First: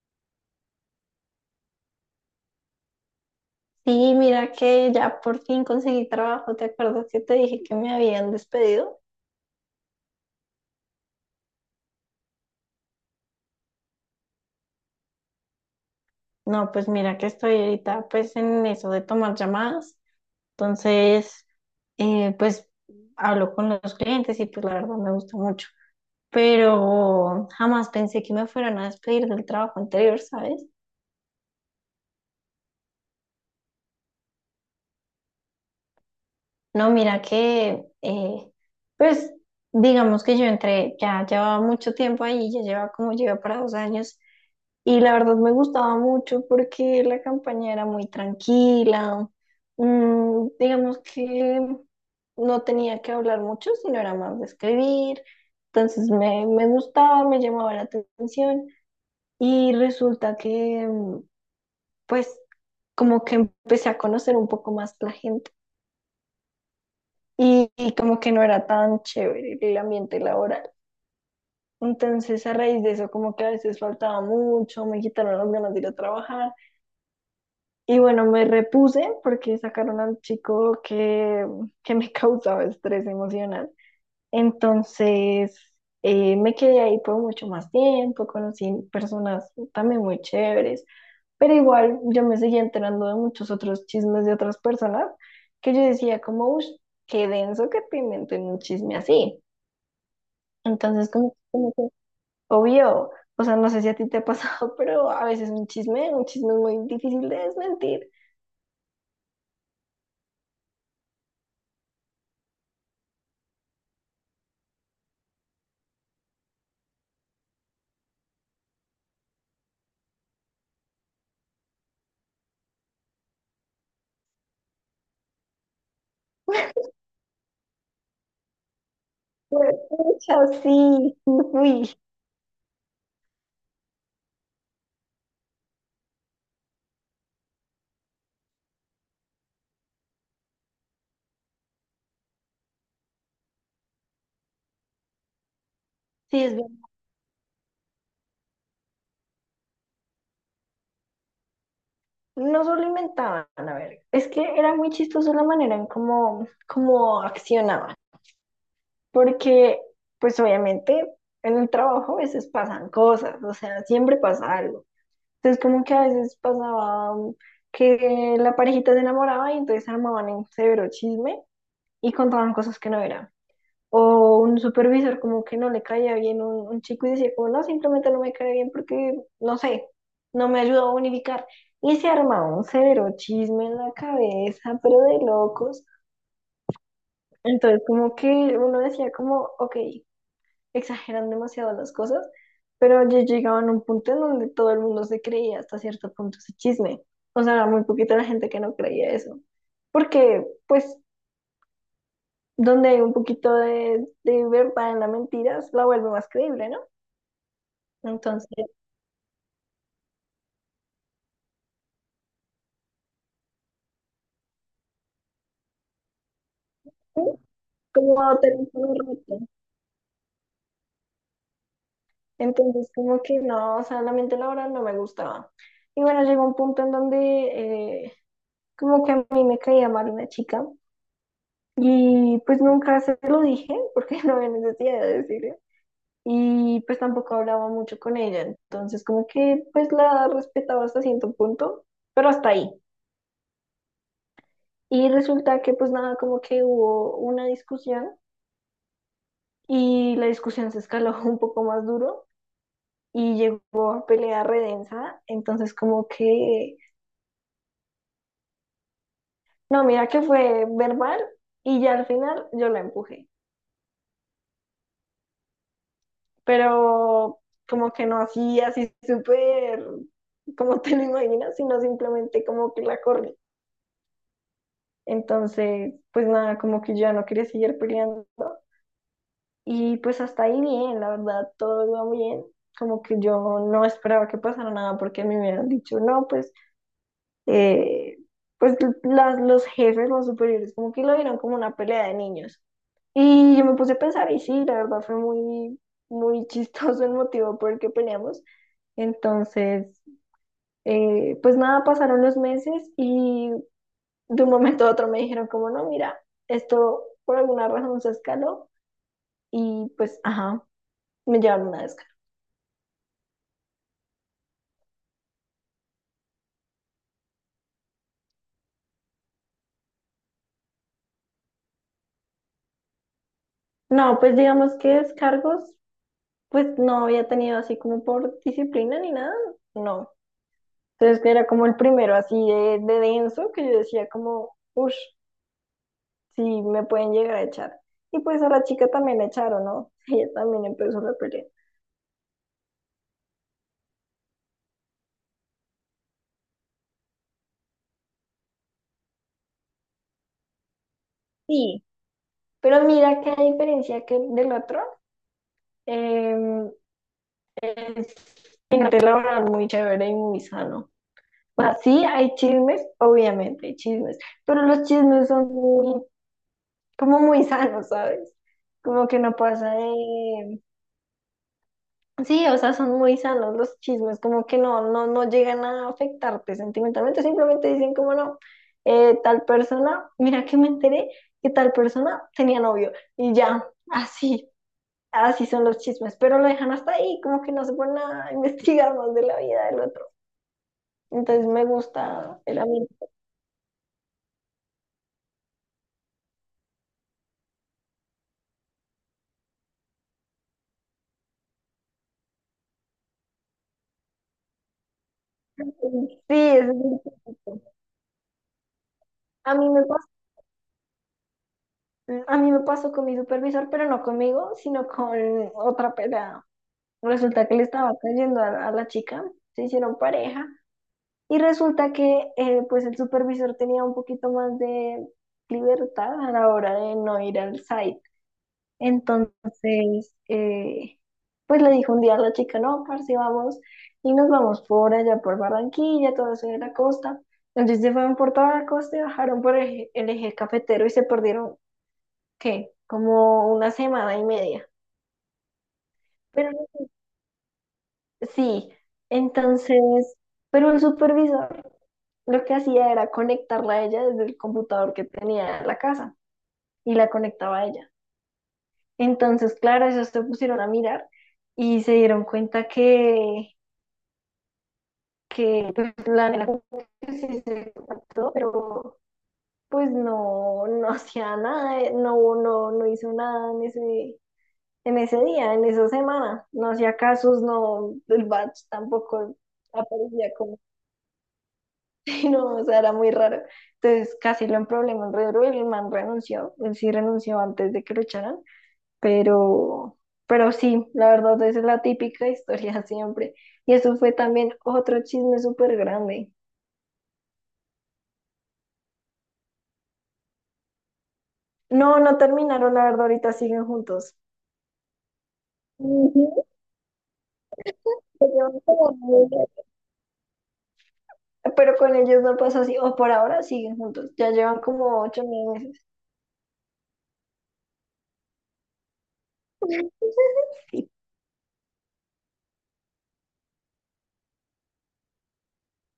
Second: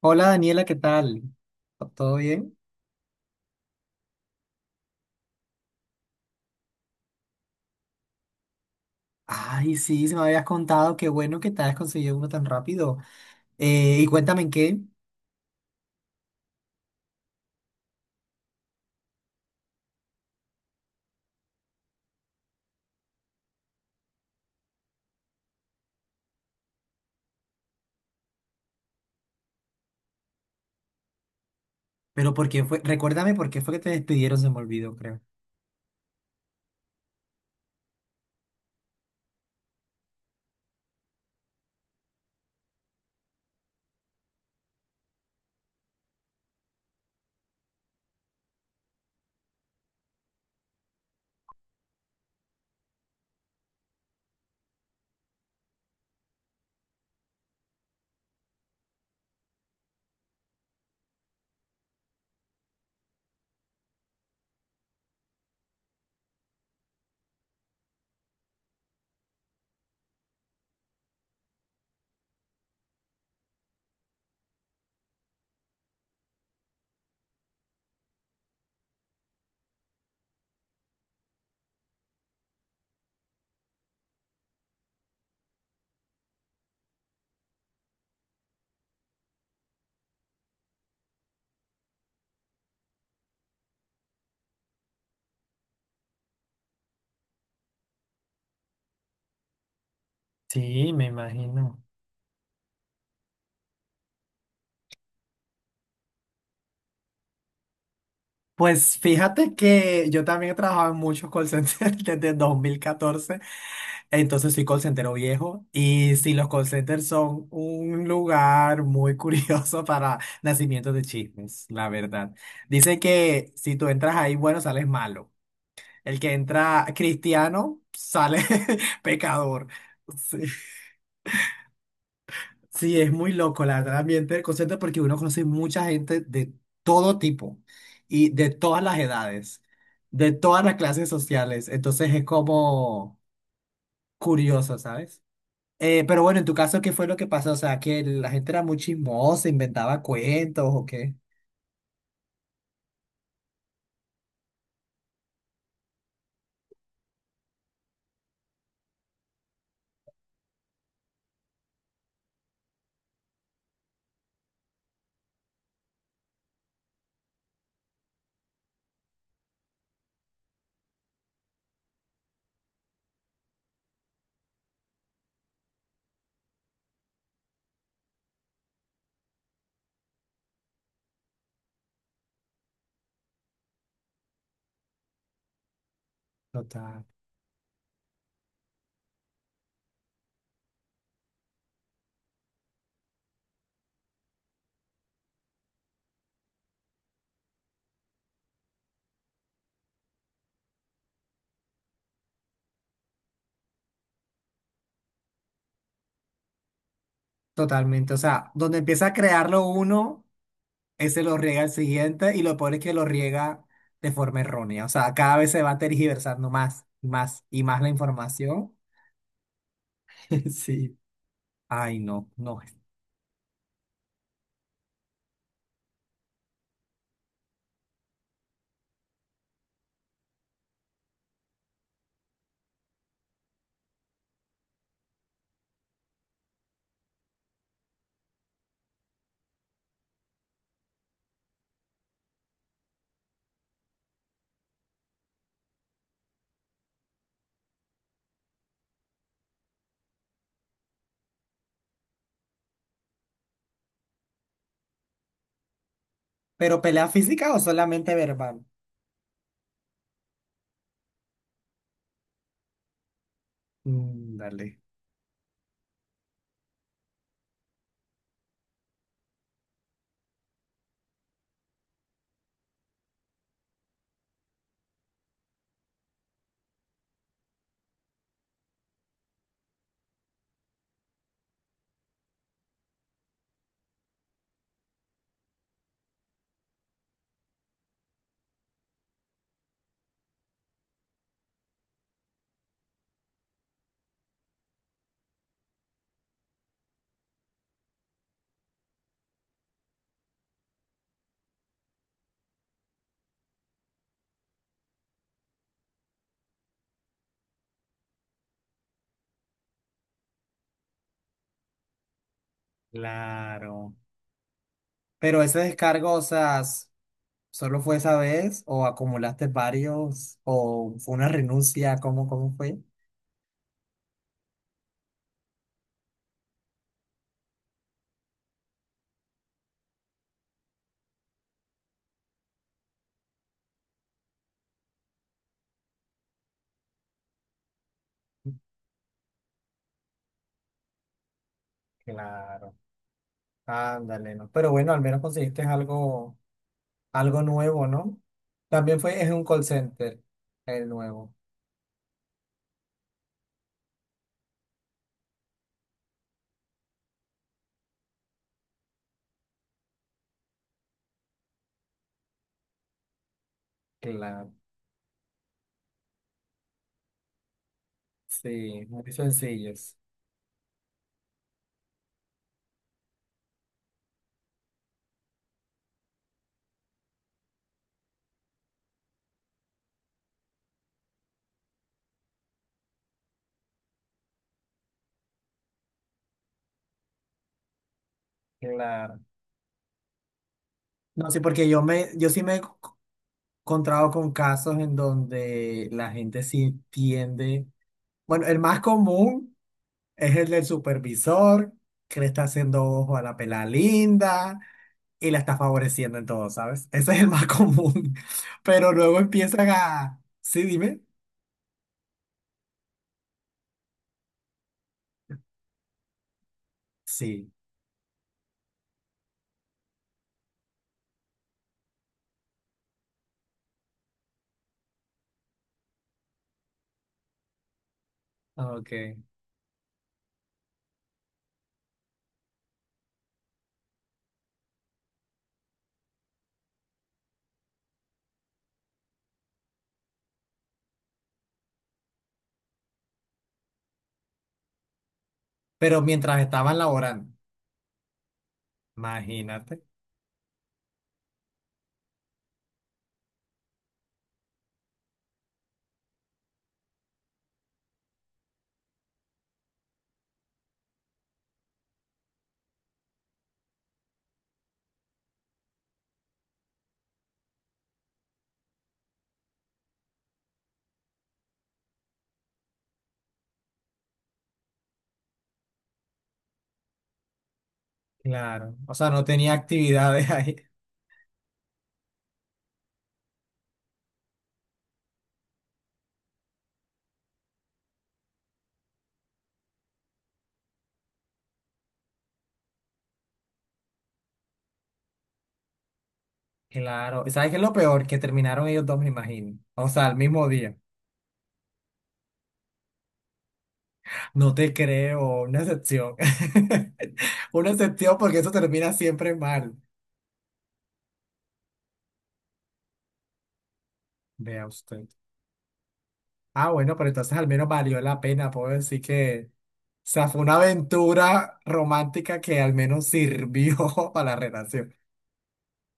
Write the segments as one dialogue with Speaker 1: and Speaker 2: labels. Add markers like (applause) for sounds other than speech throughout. Speaker 1: Hola Daniela, ¿qué tal? ¿Todo bien?
Speaker 2: Sí, mira que ya por fin conseguí trabajo. ¿Te acuerdas que te dije que me habían despedido?
Speaker 1: Ay, sí, se me habías contado, qué bueno que te hayas conseguido uno tan rápido. Y cuéntame en qué,
Speaker 2: No, pues mira que estoy ahorita pues en eso de tomar llamadas. Entonces, pues hablo con los clientes y pues la verdad me gusta mucho. Pero jamás pensé que me fueran a despedir del trabajo anterior, ¿sabes?
Speaker 1: pero por qué fue, recuérdame por qué fue que te despidieron, se me olvidó, creo.
Speaker 2: No, mira que pues digamos que yo entré, ya llevaba mucho tiempo ahí, ya lleva para 2 años. Y la verdad me gustaba mucho porque la campaña era muy tranquila. Digamos que no tenía que hablar mucho, sino era más de escribir. Entonces me gustaba, me llamaba la atención. Y resulta que, pues, como que empecé a conocer un poco más la gente. Y como que no era tan chévere el ambiente laboral. Entonces, a raíz de eso, como que a veces faltaba mucho, me quitaron las ganas de ir a trabajar. Y bueno, me repuse porque sacaron al chico que me (laughs) causaba estrés emocional. Entonces, me quedé ahí por mucho más tiempo, conocí personas también muy chéveres, pero igual yo me seguía enterando de muchos otros chismes de otras personas que yo decía como, uff, qué denso que te inventen un chisme así.
Speaker 1: Sí, me
Speaker 2: Entonces,
Speaker 1: imagino.
Speaker 2: obvio, o sea, no sé si a ti te ha pasado, (laughs) pero a veces un chisme es muy difícil de desmentir.
Speaker 1: Pues fíjate que yo también he trabajado en muchos call centers (laughs) desde 2014, entonces soy call centero viejo y sí, los call centers son un lugar muy curioso (laughs) para nacimientos de chismes, la verdad. Dice que si tú entras ahí, bueno, sales malo. El que entra cristiano sale (laughs) pecador.
Speaker 2: Pues,
Speaker 1: Sí.
Speaker 2: pucha, sí, sí fui.
Speaker 1: Sí, es muy loco, la verdad, el ambiente del concierto, porque uno conoce mucha gente de todo tipo y de todas las edades, de todas las clases sociales. Entonces es como curioso, ¿sabes? Pero bueno,
Speaker 2: Sí,
Speaker 1: en tu
Speaker 2: es
Speaker 1: caso,
Speaker 2: bien.
Speaker 1: ¿qué fue lo que pasó? O sea, que la gente era muy chismosa, inventaba cuentos o qué.
Speaker 2: No solo inventaban, a ver, es que era muy chistoso la manera en cómo accionaban, porque pues obviamente en el trabajo a veces pasan cosas, o sea, siempre pasa algo. Entonces como que a veces pasaba que la parejita se enamoraba y entonces armaban un severo chisme y contaban cosas que no eran. O un supervisor como que no le caía bien un chico y decía como no, simplemente no me cae bien porque, no sé, no me ayudó a unificar. Y se armaba un cero chisme en la cabeza, pero de locos.
Speaker 1: Total.
Speaker 2: Entonces como que uno decía como, ok, exageran demasiado las cosas, pero ya llegaban a un punto en donde todo el mundo se creía hasta cierto punto ese chisme. O sea, muy poquita la gente que no creía eso. Porque, pues, donde hay un poquito de verdad en la mentira, la vuelve más creíble, ¿no?
Speaker 1: Totalmente. O
Speaker 2: Entonces,
Speaker 1: sea, donde empieza a crearlo uno. Ese lo riega el siguiente y lo peor es que lo riega de forma errónea. O sea, cada vez se va tergiversando más,
Speaker 2: sí,
Speaker 1: más y más la
Speaker 2: como tenía
Speaker 1: información.
Speaker 2: un reto.
Speaker 1: (laughs) Sí. Ay, no, no.
Speaker 2: Entonces, como que no, o sea, la mente laboral no me gustaba. Y bueno, llegó un punto en donde eh, como que a mí me caía mal una chica y pues nunca se lo dije porque (laughs) no había necesidad de decirlo. Y pues tampoco hablaba mucho con ella. Entonces, como que pues la respetaba hasta cierto punto, pero hasta ahí. Y resulta que pues nada, como que hubo una discusión y la discusión se escaló (laughs) un poco más duro. Y llegó a pelea redensa, entonces como que,
Speaker 1: ¿Pero pelea física o solamente verbal?
Speaker 2: no, mira que fue verbal y ya al final yo la empujé,
Speaker 1: Mm, dale.
Speaker 2: pero como que no así, así súper, como te lo imaginas, sino simplemente como que la corrí. Entonces, pues nada, como que yo ya no quería seguir peleando y pues hasta ahí bien, la verdad, todo iba bien. Como que yo no esperaba que pasara nada porque a mí me hubieran dicho, no, pues eh, pues las, los jefes, los superiores, como que lo vieron como una pelea de niños. Y yo me puse a pensar, y sí, la verdad fue muy (laughs) chistoso el motivo por el que peleamos. Entonces, pues nada, pasaron los meses y de un momento a otro me dijeron como, no, mira, esto por alguna razón se escaló y pues, ajá, me llevaron una descarga.
Speaker 1: Claro. Pero ese descargo, o sea, ¿solo fue esa vez o acumulaste varios o fue una renuncia? ¿Cómo, cómo fue?
Speaker 2: No, pues digamos que descargos, pues no había tenido así como por disciplina ni nada, no. Entonces, que era como el primero así de denso, que yo decía como, uff, sí, me pueden llegar a echar. Y pues a la chica también la echaron, ¿no? (laughs) Ella también empezó la pelea.
Speaker 1: Claro. Ándale, no. Pero bueno, al menos conseguiste algo. Algo nuevo, ¿no? También fue, es un call center, el nuevo.
Speaker 2: Sí, pero mira que a diferencia que del otro, eh, es un ambiente laboral muy chévere y muy sano. O sea, sí hay chismes, obviamente hay chismes,
Speaker 1: Claro,
Speaker 2: pero los chismes son muy, como muy sanos, ¿sabes?
Speaker 1: sí,
Speaker 2: Como
Speaker 1: muy
Speaker 2: que no pasa
Speaker 1: sencillos.
Speaker 2: de sí, o sea, son muy sanos los chismes, como que no, no, no llegan a afectarte sentimentalmente, simplemente dicen como no, tal persona, mira que me enteré que tal persona tenía novio y ya, así, así son los chismes, pero lo dejan hasta ahí, como que no se ponen a (laughs) investigar más
Speaker 1: Claro.
Speaker 2: de la vida del otro.
Speaker 1: No, sí,
Speaker 2: Entonces me
Speaker 1: porque yo
Speaker 2: gusta
Speaker 1: sí
Speaker 2: el ambiente.
Speaker 1: encontrado con casos en donde la gente sí tiende. Bueno, el más común es el del supervisor, que le está haciendo ojo a la pela linda y la está
Speaker 2: Sí,
Speaker 1: favoreciendo en todo,
Speaker 2: es
Speaker 1: ¿sabes? (laughs)
Speaker 2: muy
Speaker 1: Ese es el más (laughs)
Speaker 2: típico.
Speaker 1: común. Pero luego
Speaker 2: A mí
Speaker 1: empiezan
Speaker 2: me pasó,
Speaker 1: a. Sí, dime.
Speaker 2: a mí me pasó con mi supervisor, pero no conmigo, sino con otra pelada. Resulta
Speaker 1: Sí.
Speaker 2: que le estaba cayendo a la chica, se hicieron pareja y resulta que pues el supervisor tenía un poquito más de libertad a la hora de no ir al site.
Speaker 1: Ok.
Speaker 2: Entonces, pues le dijo un día a la chica, no, parce, vamos y nos vamos por allá por Barranquilla, todo eso de la costa. Entonces se fueron por toda la costa y bajaron por el eje cafetero y se perdieron, ¿qué? Como una semana y media.
Speaker 1: Pero mientras
Speaker 2: Pero
Speaker 1: estaban laborando,
Speaker 2: sí,
Speaker 1: imagínate,
Speaker 2: entonces, pero el supervisor lo que hacía era conectarla a ella desde el computador que tenía en la casa y la conectaba a ella. Entonces, claro, ellos se pusieron a mirar y se dieron cuenta que pues, la nena como que sí se contactó, pero pues no, no (laughs) hacía nada, no hizo nada en ese, en ese día, en esa semana. No hacía casos, no, el batch
Speaker 1: claro, o sea, no
Speaker 2: tampoco
Speaker 1: tenía actividades (laughs)
Speaker 2: aparecía.
Speaker 1: ahí,
Speaker 2: (laughs) Sí, no, o sea, era muy raro. Entonces casi lo en problemas re duro, el man renunció, él sí renunció antes de que lo echaran, pero, pero sí, la verdad, esa es la típica (laughs) historia siempre. Y eso fue también otro chisme súper grande.
Speaker 1: claro. ¿Y ¿sabes qué es lo peor? Que terminaron ellos dos, me imagino, o sea, al mismo día,
Speaker 2: No, no terminaron, la verdad, ahorita siguen juntos.
Speaker 1: no te creo, una excepción,
Speaker 2: Ujú,
Speaker 1: (laughs) una excepción
Speaker 2: se
Speaker 1: porque eso
Speaker 2: llevan
Speaker 1: termina
Speaker 2: como
Speaker 1: siempre
Speaker 2: 9.
Speaker 1: mal,
Speaker 2: Pero con ellos no pasó así, o por ahora siguen juntos, ya llevan
Speaker 1: vea
Speaker 2: como
Speaker 1: usted,
Speaker 2: 8 9 meses.
Speaker 1: ah, bueno, pero entonces al menos valió la pena, puedo decir que, o
Speaker 2: (laughs) Meses.
Speaker 1: sea, fue una
Speaker 2: Sí.
Speaker 1: aventura romántica que al menos sirvió (laughs) para la relación.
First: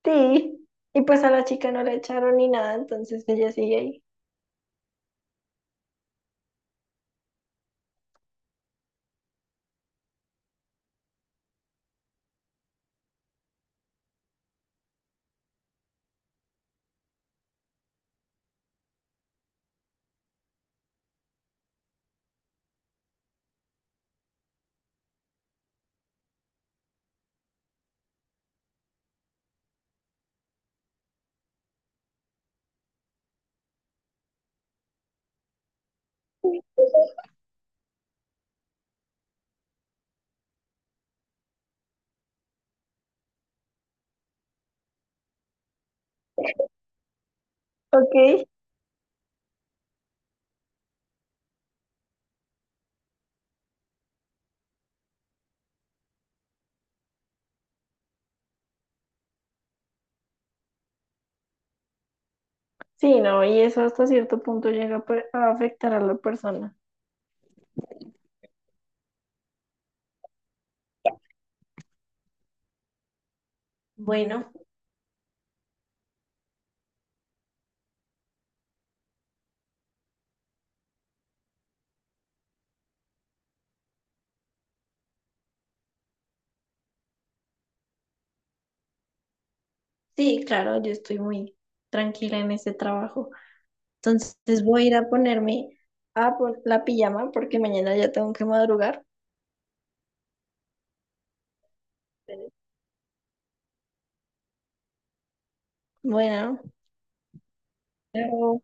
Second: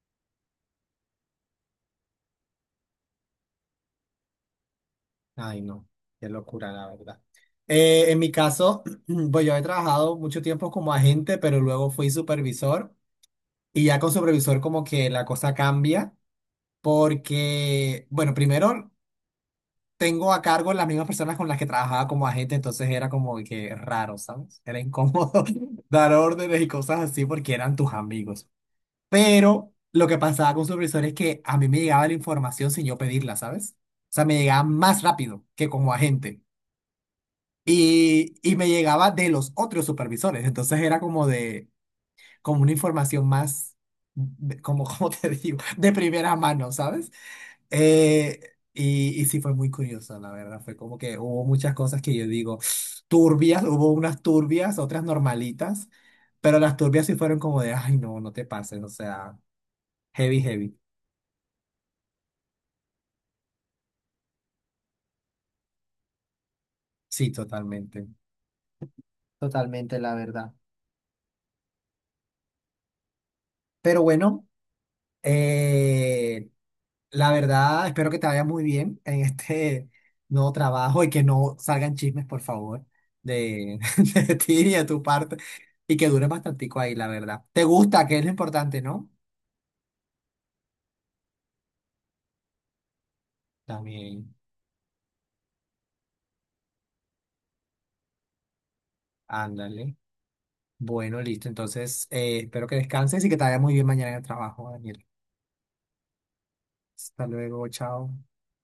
Speaker 2: Sí. Y pues a la chica no la echaron ni nada, entonces ella sigue ahí.
Speaker 1: Ay, no, qué locura, la verdad. En mi caso, (clears throat) pues yo he trabajado mucho tiempo como agente, pero luego fui supervisor y ya con supervisor como que la cosa cambia porque, bueno, primero tengo a cargo las mismas personas con las que trabajaba como agente, entonces era como que raro, ¿sabes? Era incómodo (laughs) dar órdenes y cosas así porque eran tus amigos. Pero lo que pasaba con supervisor es que a mí me llegaba la información sin yo pedirla, ¿sabes? O sea, me llegaba más rápido que como agente.
Speaker 2: Ok.
Speaker 1: Y me llegaba de los otros supervisores. Entonces era como de, como una información más, como, (laughs) como te digo, de primera mano, ¿sabes? Eh, y sí fue muy curioso, la verdad. Fue como que hubo muchas cosas que yo digo (sniffs) turbias, hubo unas turbias, otras normalitas, pero las turbias sí fueron como de, ay, no, no te pases, o sea, heavy, heavy.
Speaker 2: Sí, no, y eso hasta cierto punto llega a per- a afectar a la persona.
Speaker 1: Sí, totalmente, totalmente, la verdad. Pero bueno,
Speaker 2: Bueno,
Speaker 1: eh, la verdad, espero que te vaya muy bien en este nuevo trabajo y que no salgan chismes, por favor, de, (laughs) de ti y de tu parte y que dure bastantico ahí, la verdad. ¿Te gusta? Que es lo importante, ¿no?
Speaker 2: sí, claro, yo estoy muy tranquila en este trabajo.
Speaker 1: También,
Speaker 2: Entonces voy a ir a ponerme a pon- la pijama porque mañana ya tengo que madrugar.
Speaker 1: ándale. Bueno, listo. Entonces, espero que descanses y que te vaya muy bien mañana en el trabajo, Daniel.
Speaker 2: Bueno,
Speaker 1: Hasta luego, chao.
Speaker 2: chao.